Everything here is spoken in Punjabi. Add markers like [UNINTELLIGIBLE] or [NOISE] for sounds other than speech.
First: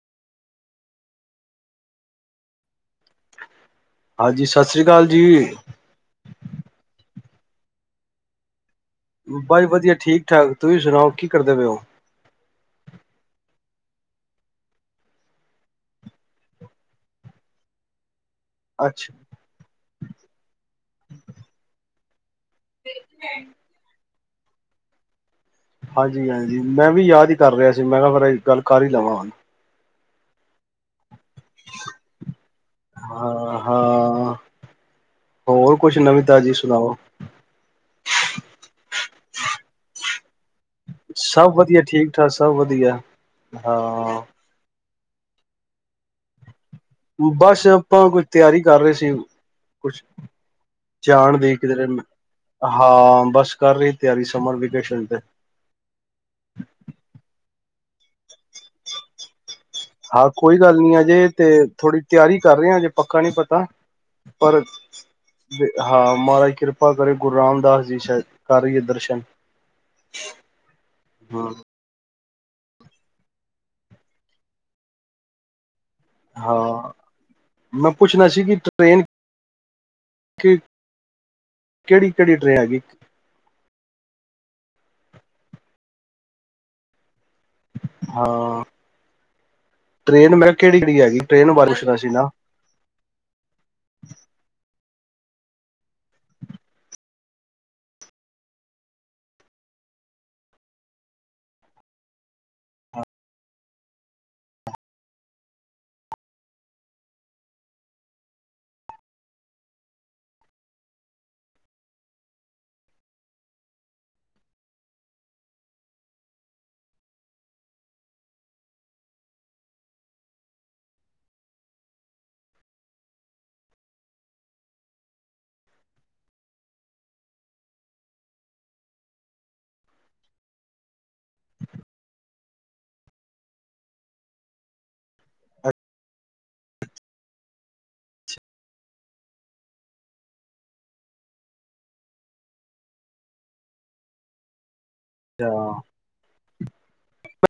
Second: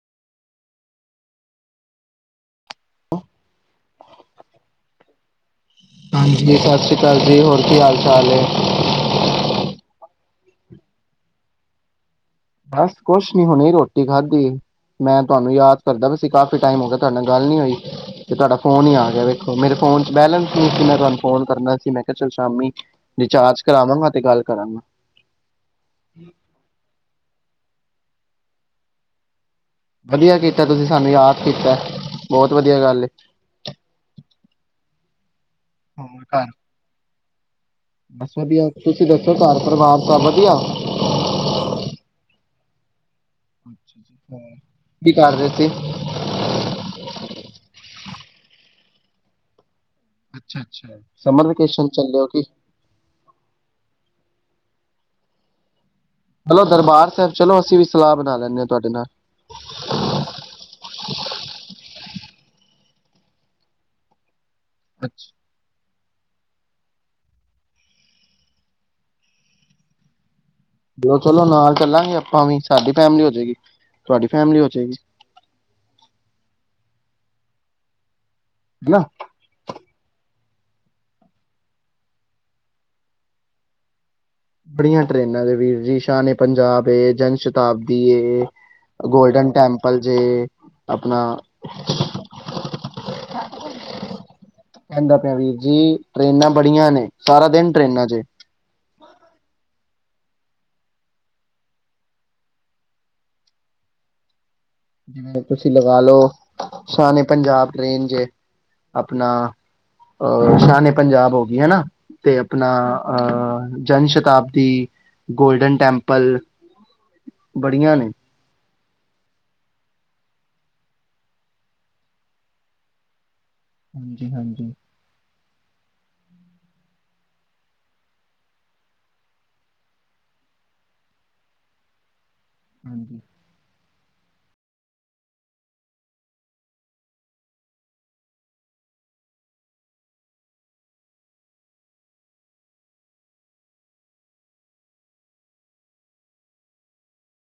ਹਾਂਜੀ ਸਤਿ ਸ੍ਰੀ ਅਕਾਲ ਜੀ ਹਾਂਜੀ ਸਤਿ ਸ੍ਰੀ ਅਕਾਲ ਜੀ ਹੋਰ ਕੀ ਹਾਲ ਚਾਲ ਹੈ ਬਾਈ ਵਧੀਆ ਠੀਕ ਠਾਕ ਤੁਸੀਂ ਸੁਣਾਓ ਕੀ ਕਰਦੇ ਪਏ ਹੋ ਬਸ ਕੁਛ ਨੀ ਹੁਣੇ, ਰੋਟੀ ਖਾਧੀ ਮੈਂ ਤੁਹਾਨੂੰ ਯਾਦ ਕਰਦਾ ਵੀ ਸੀ, ਕਾਫੀ ਟਾਈਮ ਹੋ ਗਿਆ ਤੁਹਾਡੇ ਨਾਲ ਗੱਲ ਨੀ ਹੋਈ। ਤੇ ਤੁਹਾਡਾ ਫੋਨ ਹੀ ਆ ਅੱਛਾ ਗਿਆ, ਵੇਖੋ ਮੇਰੇ ਫੋਨ ਚ ਬੈਲੈਂਸ ਨਹੀਂ ਸੀ ਮੈਂ ਤੁਹਾਨੂੰ ਫੋਨ ਕਰਨਾ ਸੀ ਮੈਂ। ਕਿਹਾ ਸ਼ਾਮੀ ਰਿਚਾਰਜ ਕਰਾਵਾਂਗਾ। ਤੇ ਗੱਲ ਕਰਾਂਗਾ। ਹਾਂਜੀ-ਹਾਂਜੀ, ਮੈਂ ਵੀ ਯਾਦ ਕਰ ਰਿਹਾ ਸੀ, ਮੈਂ ਕਿਹਾ ਫੇਰ ਗੱਲ ਕਰ ਹੀ ਲਵਾਂ ਹੂੰ। ਵਧੀਆ ਕੀਤਾ ਤੁਸੀਂ ਸਾਨੂੰ ਯਾਦ। ਠੀਕ ਹੈ ਬਹੁਤ ਵਧੀਆ ਗੱਲ ਐ। ਹਾਂ ਹਾਂ ਹੋਰ ਕੁਛ ਨਵੀਂ ਤਾਜ਼ੀ ਸੁਣਾਓ। ਵਧੀਆ ਤੁਸੀਂ ਦੱਸੋ ਘਰ ਪਰਿਵਾਰ ਸਭ ਵਧੀਆ। ਸਭ ਵਧੀਆ ਠੀਕ ਠਾਕ ਸਭ ਵਧੀਆ। ਅੱਛਾ ਜੀ, ਹਾਂ ਕੀ ਕਰ ਰਹੇ ਸੀ। ਉਹ ਬਸ ਆਪਾਂ ਕੁਛ ਤਿਆਰੀ ਕਰ ਰਹੇ ਸੀ। ਕੁਛ ਅੱਛਾ ਅੱਛਾ ਜਾਣ ਸਮਰ ਦੀ ਕਿਧਰੇ ਵੇਕੇਸ਼ਨ ਨੂੰ, ਚੱਲੇ ਹੋ ਕੀ ਹਾਂ ਬਸ ਕਰ ਰਹੀ ਤਿਆਰੀ ਸਮਰ ਦੀ। ਬ ਚਲਦੇ ਚਲੋ, ਦਰਬਾਰ ਸਾਹਿਬ ਚਲੋ ਅਸੀਂ ਵੀ ਸਲਾਹ ਬਣਾ ਲੈਂਨੇ ਹਾਂ ਤੁਹਾਡੇ ਨਾਲ ਹਾਂ ਕੋਈ ਗੱਲ ਨੀ ਅਜੇ ਤੇ ਥੋੜ੍ਹੀ ਤਿਆਰੀ ਕਰ ਰਹੇ ਹਾ, ਅਜੇ ਪੱਕਾ ਨੀ ਪਤਾ। [UNINTELLIGIBLE] ਪਰ ਅੱਛਾ। ਹਾਂ, ਮਹਾਰਾਜ ਕਿਰਪਾ ਕਰੇ ਗੁਰੂ ਰਾਮਦਾਸ ਜੀ ਕਰਹੀਏ ਦਰਸ਼ਨ ਜੋ ਚਲੋ ਹਾਂ ਨਾਲ ਚੱਲਾਂਗੇ। ਭਾਵੇਂ ਸਾਡੀ ਫੈਮਿਲੀ ਹੋ ਜਾਏਗੀ, ਤੁਹਾਡੀ ਫੈਮਿਲੀ ਹੋ ਜਾਏਗੀ। ਹਾਂ ਮੈਂ ਪੁੱਛਣਾ ਚ ਕਿ ਟ੍ਰਰੇਨ ਹਨਾ। ਕਿ ਕਿਹੜੀ-ਕਿਹੜੀ ਟਰੇ ਹੈਗੀ। ਬੜੀਆਂ ਟਰੇਨਾਂ ਦੇ ਵੀਰ ਜੀ ਸ਼ਾਨ ਏ ਪੰਜਾਬ ਏ ਜ ਸ਼ਤਾਬਦੀ ਏ ਹਾਂ ਗੋਲਡਨ ਟੈਂਪਲ ਜੇ ਟ੍ਰੇਨ ਮੈਂ ਕਿਹੜੀ ਕਿਹੜੀ ਹੈਗੀ ਆਪਣਾ ਟ੍ਰੇਨ ਬਾਰੇ ਪੁੱਛਣਾ ਸੀ ਨਾ ਕਹਿੰਦਾ ਪਿਆ ਵੀਰ ਜੀ ਟਰੇਨਾਂ ਬੜੀਆਂ ਨੇ ਸਾਰਾ ਦਿਨ ਟ੍ਰਰੇਨਾਂ ਚ ਜਿਵੇਂ ਤੁਸੀਂ ਲਗਾ ਲਓ, ਸ਼ਾਨ ਪੰਜਾਬ ਟਰੇਨ ਜੇ ਆਪਣਾ ਅਹ ਸ਼ਾਹਾਨ ਪੰਜਾਬ ਹੋ ਗਈ ਹੈ ਨਾ, ਤੇ ਆਪਣਾ ਅਹ ਜਨ ਸ਼ਤਾਬਦੀ ਗੋਲਡਨ ਟੈਂਪਲ ਬੜੀਆਂ ਨੇ, ਹਾਂਜੀ-ਹਾਂਜੀ, [INAUDIBLE] ਹਾਂਜੀ, ਅੱਛਾ,